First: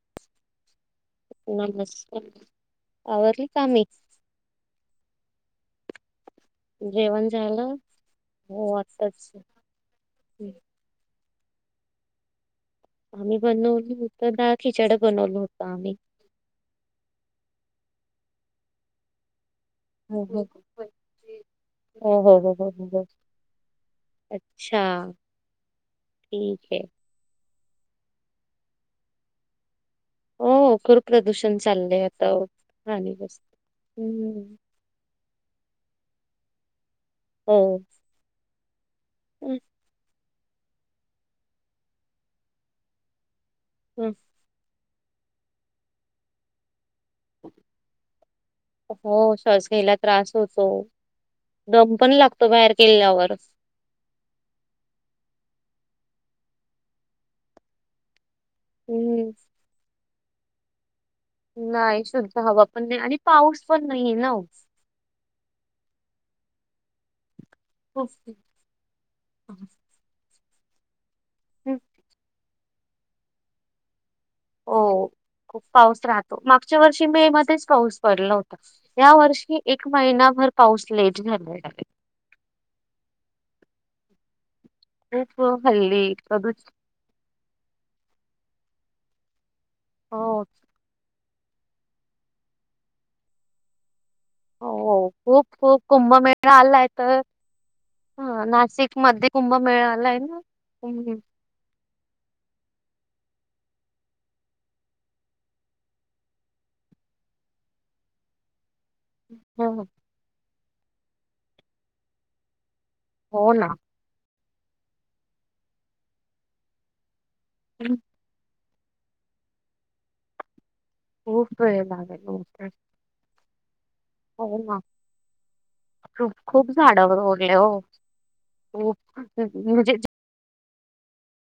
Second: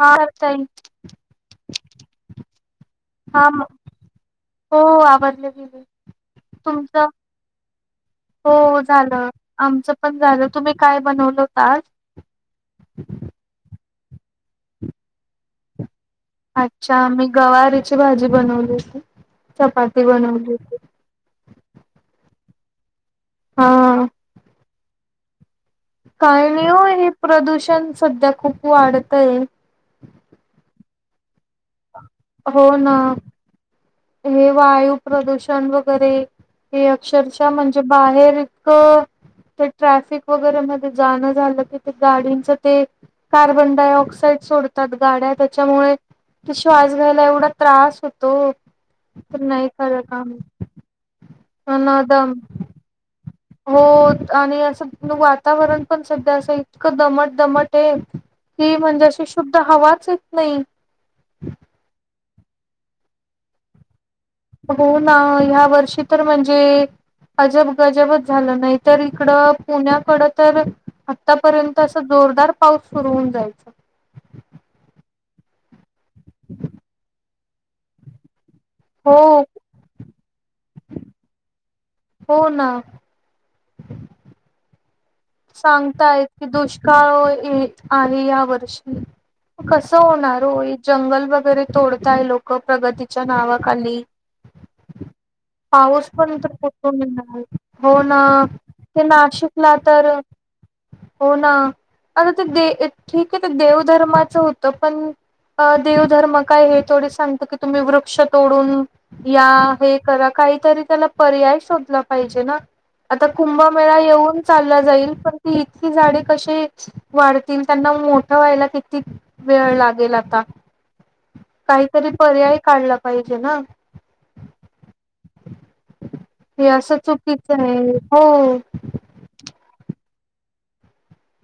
हा ह नमस्ते आवरली म. कामे हो आवजले गेले तुमच,. जेवण झालं हो झालं. आमचं पण झालं तुम्ही काय बनवलं होत आज? आम्ही बनवल होत डाळ खिचड बनवलं होतं आम्ही. अच्छा मी गवारीची भाजी बनवलीती चपाती. ह् ह. बनवली होती हॊ हो. हा अच्छा. काही नाहि ठीक आहे हो हे प्रदूषण सध्या खूप वाढतय. हो खूर प्रदूषण चाललंय आता हो. हे वायू प्रदूषण वगैरे हे अक्षरशः हो म्हणजे बाहेर.. हम्म. ते ट्रॅफिक वगैरे म जाणं झालं कि गाडींच ते कार बन. डाय ऑक्साईड सोडतात गाड्या त्याच्यामुळे ते श्वास घ्यायला एवढा त्रास होतो. हो तर नाही श्वास घ्याला खरं काम त्रास होतो दम पण लागतो बाहेर गेल्यावर. हो आणि असं वातावरण पण सध्या असं इतकं दमट दमट आहे. ती म्हणजे अशी हम्म शुद्ध हवाच येत नाही. नाही, शुद्ध हवा पण नाही आणि पाऊस पण नाहीे आहे ना ओ - हो ना ह्या वर्षी तर म्हणजे अजब गजबच खूप झालं नाही. तर इकडं पुण्याकडं तर आतापर्यंत असं जोरदार पाऊस सुरू होऊन जायचा. हो खुप पाऊस राहतो मागच्या वर्षी मे मध्येच पाऊस पडलं होता. या हो वर्षी एक महिनाभर पाऊस लेट झालेला आहे. हो ना. खूप हल्ली सांगताय की प्रदूषण दोष्ट काय होईल ओआणि या वर्षी कस होणार हो जंगल वगैरे तोडताय लोक प्रगतीच्या नावाखाली- हो खूप खूप पाऊस पण कुंभमेळा तर आलाय कुठून तर येणार हो ना नाशिक ते मध्ये कुंभ नाशिकला मेळा तर आलाय ना हो ना आता ते दे ठीक आहे ते देवधर्माचं होत पण आ देव धर्म काय हे थोडी सांगतत की तुम्ही वृक्ष तोडून- या हम्म, हे करा काहीतरी त्याला पर्याय शोधला पाहिजे ना आता हो ना कुंभमेळा येऊन चालला जाईल पण ती इतकी झाडे कशी वाढतील त्यांना हम्म, मोठं व्हायला किती वेळ लागेल आता- खूप वेळ काहीतरी लागेल. पर्याय काढला पाहिजे ना. हो ना खूप हे खूप असं झाडावर होले चुकीचं हो आहे हो खूप म्हणजे -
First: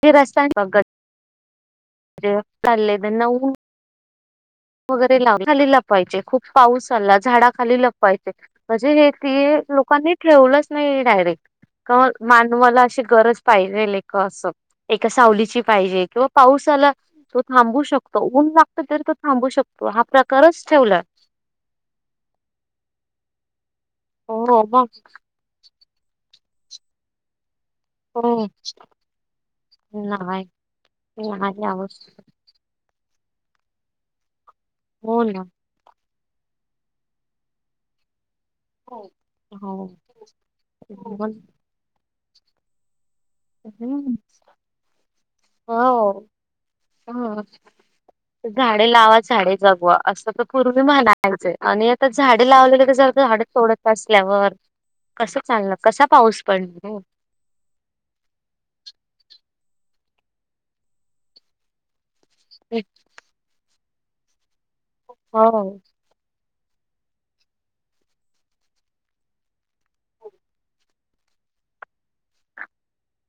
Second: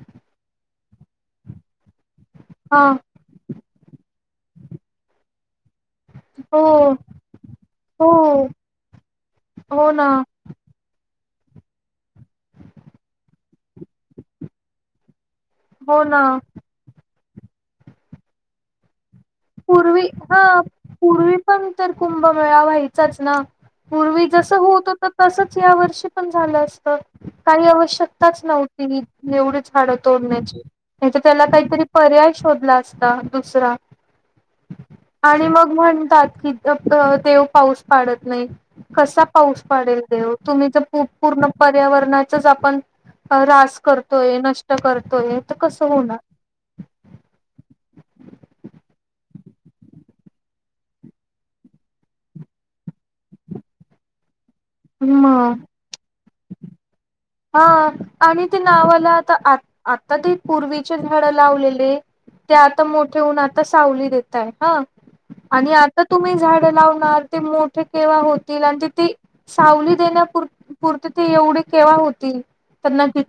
ते रस्ता आहे. हा [unintelligible] वगैरे लाव खाली लाव. खूप हो पाऊस आला झाडा खाली हो लपवायचे म्हणजे हे ते हो ना लोकांनी ठेवलं नाही. डायरेक्ट मानवाला अशी गरज पाहिजे का अस एका सावलीची- हो पाहिजे ना किंवा पाऊसाला तो थांबू शकतो ऊन लागत तेव्हा - थांबू शकतो हा प्रकारच ठेवला पूर्वी पण तर कुंभमेळा व्हायचाच ना पूर्वी कस हो मग होत होत तसच या वर्षी तसंच झाल असत काही आवश्यक ताच हो नव्हती एवढी झाड नाही तोडण्याची नाही तर त्याला नाही काही आवश्यक पर्याय शोधला असता दुसरा हो ना आणि मग म्हणतात की देव पाऊस पाडत नाही कसा पाऊस पडेल देव तुम्ही जर पूर्ण पर्यावरणाचच आपण त्रास करतोय नष्ट करतोय तर कसं होणार हा हम झाडे लावा झाडे जगवा असं तर पूर्वी म्हणायचं आणि आता झाडे लावले तर ते आता झाड तोडत असल्यावर कस मग. चाललं कसा पाऊस पडल हा आणि ते नावाला आता आ आता ते पूर्वीचे झाडं लावलेले ते आता मोठे होऊन आता सावली देतय हा आणि हो आ तर तुम्ही झाड लावणार ते मोठे केव्हा होतील आणि ते ते सावली देण्यार पुरती ते एवढी केव्हा होती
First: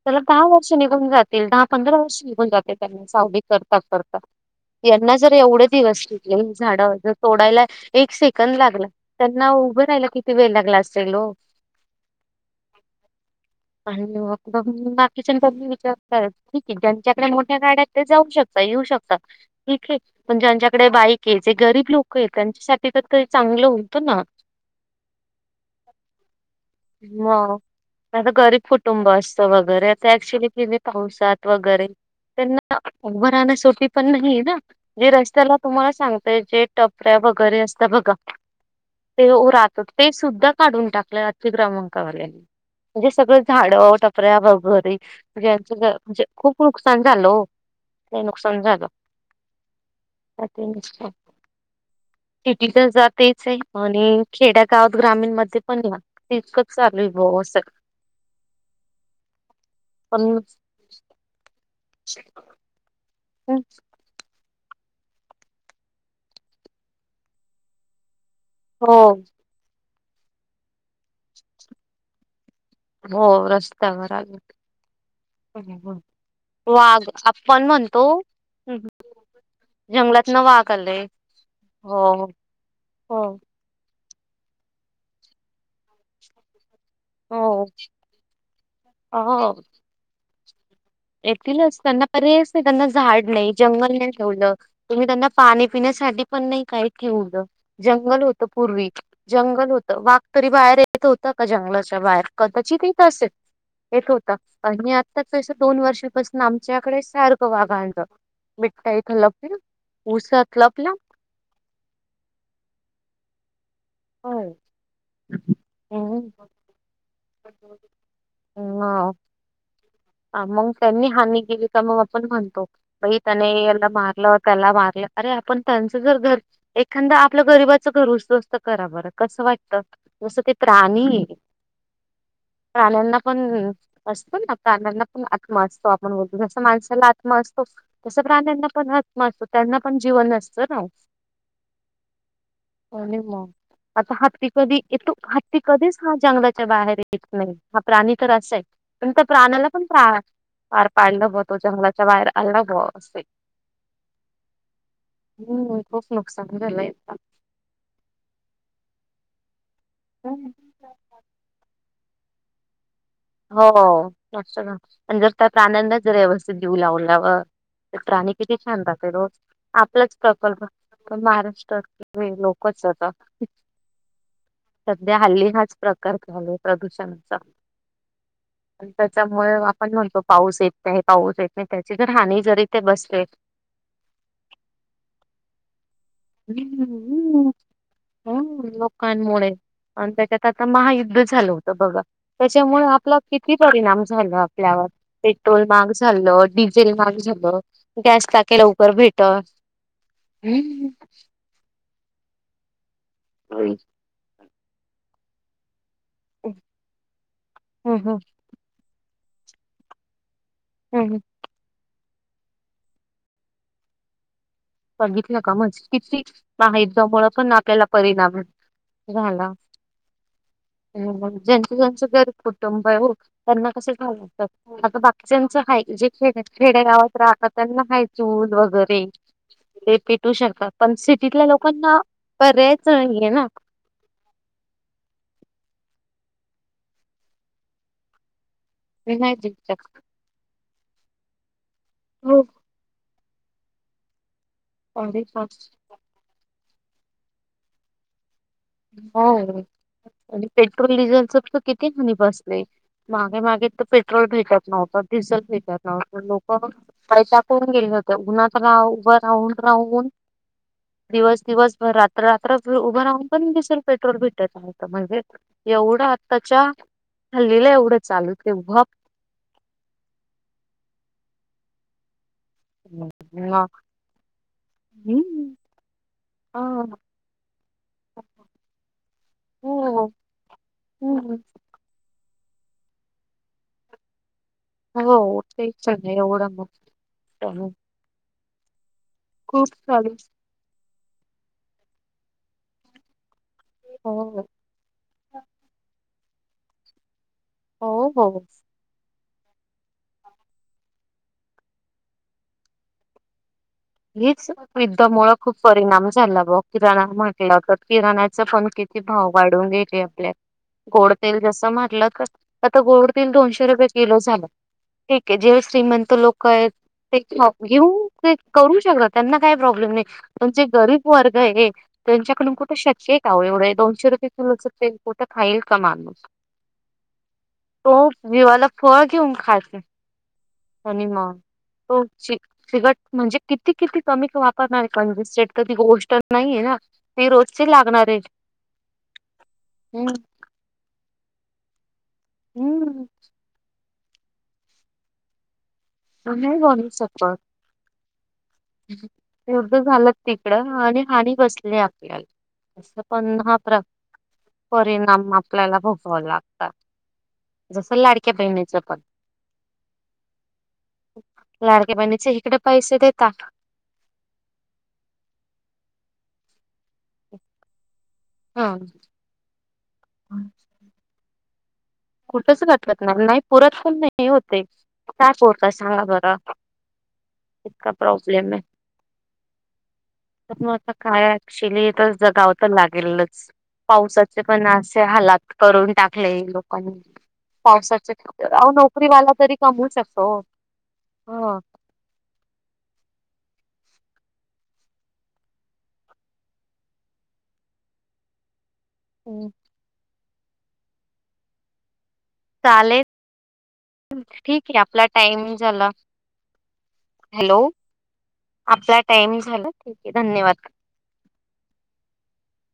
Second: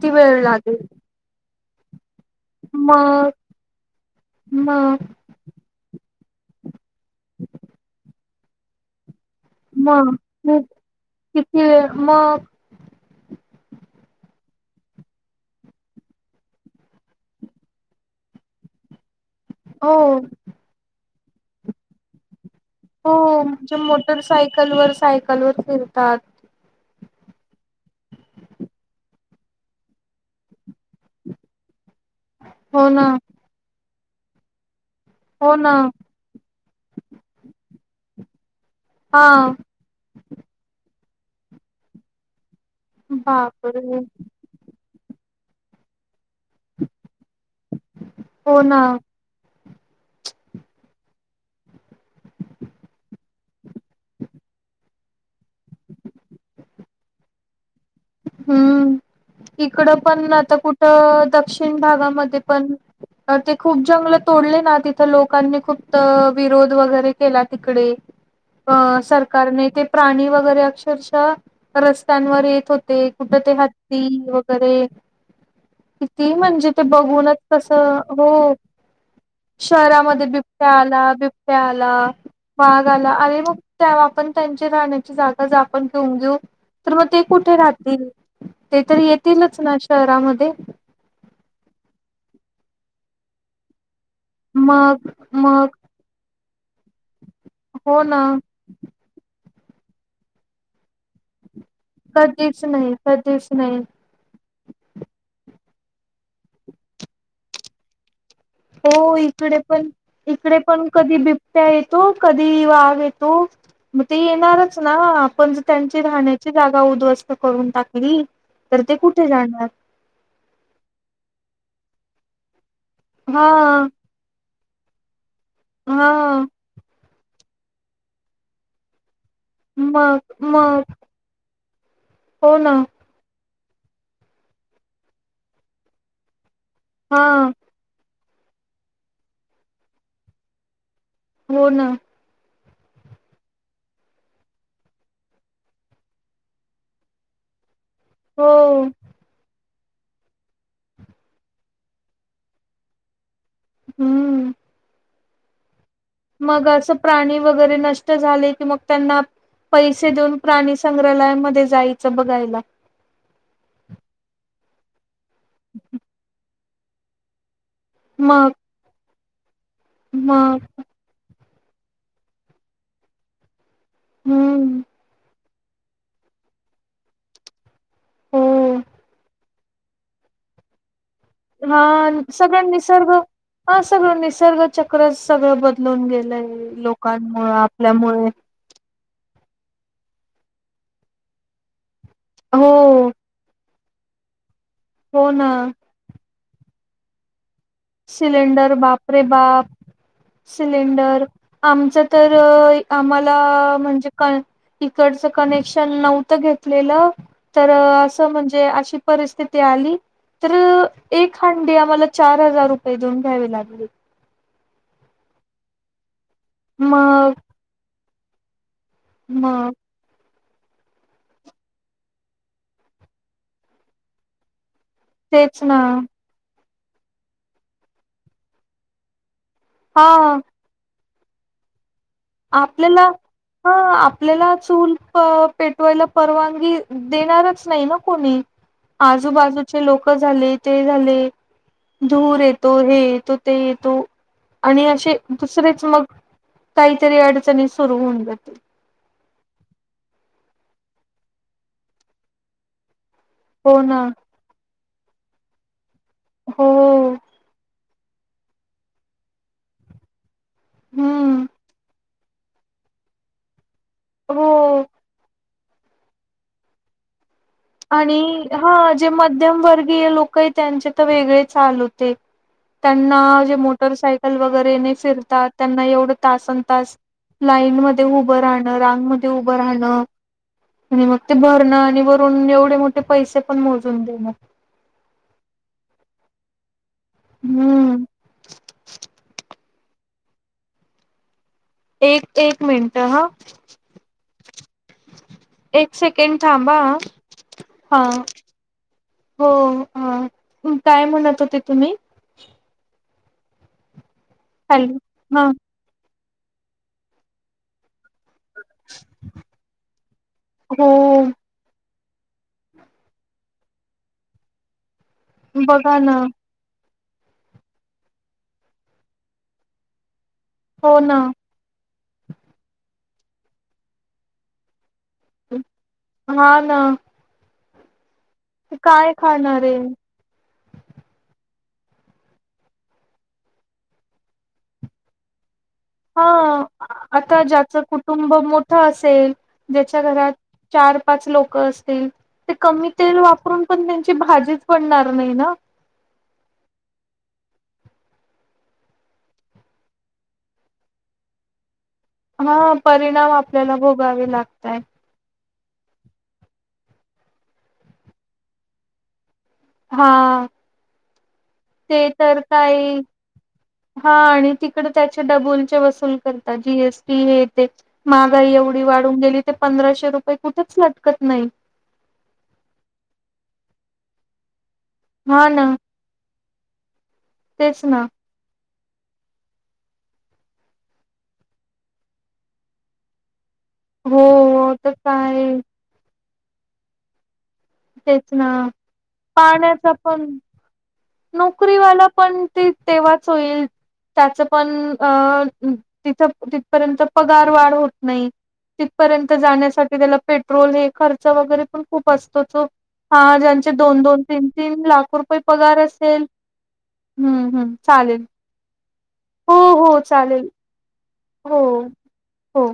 त्याला दहा वर्ष निघून जातील दहा पंधरा वर्ष निघून जातील त्यांना मग सावली करता करता मग यांना जर एवढे दिवस लागतील झाड जर तोडायला एक सेकंद लागला. त्यांना उभं राहिलं मग किती वेळ खूप लागला असेल हो किती वेळ मग आणि मग बघ बाकीच्या कधी विचारत आहेत. ठीक आहे ज्यांच्याकडे मोठ्या गाड्यात ते जाऊ शकतात येऊ शकतात. ठीक हो आहे. पण ज्यांच्याकडे बाईक आहे, जे गरीब लोक आहे त्यांच्यासाठी तर हो ते चांगलं जे होतं ना मोटरसायकलवर सायकल वर फिरतात. मग माझ गरीब कुटुंब अस- वगरेक्चुली पावसात वगैरे त्यांना हो ना उभं राहण्यासाठी पण नाही ना जे हो रस्त्याला ना तुम्हाला सांगतय जे टपऱ्या वगैरे असत बघा हा ते ते सुद्धा काढून टाकलं आजच्या ग्रमांकावाल्यानी म्हणजे सगळं झाड बापरे णजे खूप नुकसान झालं हो ते हो नुकसान ना झालं अ ते नि ह सिटी तर जातेच आहे आणि खेड्या गावात ग्रामीण मध्ये पण या तितकं चालू आहे भा अस हम्म इकडं पण आता कुठं दक्षिण भागामध्ये पण अ ते खूप जंगल तोडले ना तिथं लोकांनी खूप विरोध वगैरे केला तिकडे अ हो सरकारने ते प्राणी वगैरे अक्षरशः रस्त्यांवर येत होते हो कुठ ते हत्ती रस्त्यावर आले वगैरे किती म्हणजे ते वाघ बघूनच आपण कसं म्हणतो हो शहरामध्ये जंगलात न बिबट्या वाघ आले आला बिबट्या आला हो वाघ आला हो आणि मग ्हा आपण त्यांची राहण्याची जागा ज आपण घेऊन घेऊ तर मग ते हो कुठे राह ते तरी हो येतीलच ना शहरामध्ये येतीलच त्यांना पर्यायच नाही त्यांना झाड नाही जंगल नाही ठेवलं तुम्ही मग त्यांना पाणी मग पिण्यासाठी पण नाही काही ठेवलं हो ना जंगल होत पूर्वी जंगल होतं वाघ तरी बाहेर येत होत का जंगलाच्या बाहेर कधीच कदाचित नाही येत असेल कधीच नाही येत होत आणि आत्ताचं दोन वर्षापासून आमच्याकडे सारखं वाघांलं हो इकडे पण इकडे उसात पण लपला कधी बिबट्या येतो कधी वाघ येतो मग ते हो. येणारच ना आपण ज त्यांची राहण्याची जागा उद्ध्वस्त करून टाकली तर ते हम्म कुठे जाणार मग त्यांनी हानी केली तर मग आपण म्हणतो बाई त्याने हा याला मारलं त्याला मारलं अरे आपण त्यांचं जर घर हा एखादा आपलं गरीबाचं घर उसत असतं करा बरं कसं वाटत मग जसं ते मग प्राणी हो ना प्राण्यांना पण असतो ना प्राण्यांना पण आत् असतो आपण बोलतो जस माणस हा आत्मा असतो तस प्राण्यांना पण आत्मा असतो त्यांना पण जीवन असतं ना हो ना हो नि म आता हत्ती कधी येतो हत्ती कधीच हा जंगलाच्या बाहेर येत नाही हा प्राणी तर हो असा आहे पण त्या प्राण्याला पणा फार पांडव तो जंगलाच्या बाहेर आला ब असे हम्म हो मग असं प्राणी वगैरे नष्ट झाले कि मग त्यांना पैसे देऊन प्राणी संग्रहालयामध्ये जायचं बघायला हो नत ना प जर त्या प्रनंदच जर व्यवस्थित देऊ लावल्यावर तर प्राणी मग किती छानत राहते रोज आपलाच मग प्रकल्प पण महाराष्ट्रात लोकच आता हम्म सध्या हल्ली हाच प्रकार चालोय प्रदूषणाचा हो आणि त्याच्यामुळे आपण म्हणतो पाऊस येत त्या पाऊस येत आणि हा त्याची जर हानी जरी सगळं इथे निसर्ग बसते हा सगळं निसर्ग चक्र सगळं बदलून गेलंय लोकांमुळे आपल्यामुळे कमुळे त्याच्यात आ महायुद्ध झालं होत बघा हो त्याच्यामुळे आप किती परिणाम झालं आपल्यावर हो ना पेट्रोल महाग झालं डिझेल महाग झालं गॅस टाके सिलेंडर लवकर बापरे भेट बाप हम्म सिलेंडर आ आ म्ह इकडचं कनेक्शन नव्हतं घेतलेलं तर हम्म असं म्हण आ हम्म ह काही दोन घ्यावे लागली बघितलं का मणज किती माही जमुळं मग पण आपल्याला परिणाम आहे झाला ह ज्यांच ज्यांच गरीब कुटुंब आहे हो त्यांना कसे झा लागतात आता बाकी ज्यांचं तेच ना हा जे खेड खेड्यागावात राहतात त्यांना हाय चूल वगैरे ते पेटू हा शकतात पण सिटीतल्या लोकांना पर्यायच आपल्याला नाहीये ना हा आपल्याला चूल पेटवायला परवानगी देणारच नाही ना कोणी ते नाही आजूबाजूचे जिंकत लोक झाले ते झाले धूर हो येतो हे य तो ते येतो आणि असे अरे बाप- दुसरेच मग री अडचणी सुरु होऊन जातील हो आणि पेट्रोल डिझेलच तर किती म्हनी बसलंय मागे मागे हो तर ना पेट्रोल भेटात नव्हता डिझल भेटात लोक हो पैसा करून गेले होत उन्हातला उभं राहून राहून हम् दिवस दिवसर रात्र रात्र उभं राहून पण दिसेल पेट्रोल भेटायच हो नाही म एवढं आताच्या हल्लीला एवढं चालू आणि ते हा जे मध्यम वर्गीय लोक त्यांचे तर वेगळे चाल होते त्यांना जे ना. मोटरसायकल वगैरे नाही फिरतात हम्म. त्यांना एवढं तासन हा तास लाईन मध्ये उभं राहणं रांगमध्येध्ये उभं राहणं हो आणि मग ते हम्म. भरणं आणि वरून एवढे मोठे पैसे पण मोजून देणं हो ते चग आहे एवढं मग हम्म. खूप चालू एक एक मिनट हा हो एक सेकं कन थांबा हो हा हो हो काय म्हणत होते तुम्ही हीच हॅलो युद्ध मुळ हा खूप परिणाम झाला ब किराणा म्हण लगत किराणाच पण किती भाव वाढून घ्यायचे आपल्यात हो. गोड तेल जस मारलं का आता गोडतीलल दोनशे रुपये किलो झालं ठीक आहे जेव बघा श्रीमंत ना लोक आहेत ते घेऊ ते करू शकत त्यांना काही प्रॉब्लेम नाही पचे हो गरीब ना वर्ग आहे त्यांच्याडूनुठ श आहे काव एवढ दोनेुये किलो चं कुठं खाईल कमाारस हा ना तो जिवाला फळ काय घेऊन खाणार आहे. खायचं त्यानी म तो चिकट म्हणजे किती किती कमी वापरणार आहे कंजुस्टड तर ती गोष्ट. हा नाहीये ना ती आता रोजची ज्याचं लागणार आहे कुटुंब मोठं असेल ज्याच्या हम्म घरात चार पाच लोक असतील ते कमी हम्म. तेल वापरून पण त्यांची भाजीच पडणार नाही ना. नाही गणी शकत एध झालंच तिकड आणि हानी बसली. हा परिणाम पण ह आपल्याला प्र. भोगावे लागताय. काम आपल्याला भोगावं लागतात जस लाडक्या बहिणीचं पण. हा लाडक्या ते बहिणीचे तर इकडे पैसे काय. देतात हा आणि तिकड त्याचे डबलचे वसूल करतात जीएसटी हे ते. मागाई ह एवढी वाढून गेली ते पंधराशे रुपये कुठेच लटकत नाही. कुठच वाटकत नाही नाही पुरत पण नाही होते काय हा ना कोरता सांगा बरं. तेच इका ना प्रॉब्लेम आहे. तर मग आता काय ऍक्च्युली तर जगाव तर लागेलच. हो पावसाचे पण हो. तर असे हालात काय करून टाकले लोकांनी पावसाच तेच ना अ नोकरी वाला तरी कमवू पाण्याचा शकतो पण ह नोकरीवाला पण ते तेव्हाच होईल त्याच पण अ तिथ तिथपर्यंत पगार वाढ होत नाही तिथपर्यंत जाण्यासाठी त्याला पेट्रोल हे खर्च वगैरे पण. खूप असतो तो चालेल हा ज्यांचे दोन दोन तीन ठीक आहे तीन आपला लाख रुपये टाइम पगार झाला असत. तेल हम् हॅलो हम्म चालेल. आपला टाईम हो झाला ठीक हो आहे चालेल धन्यवाद. हो हो.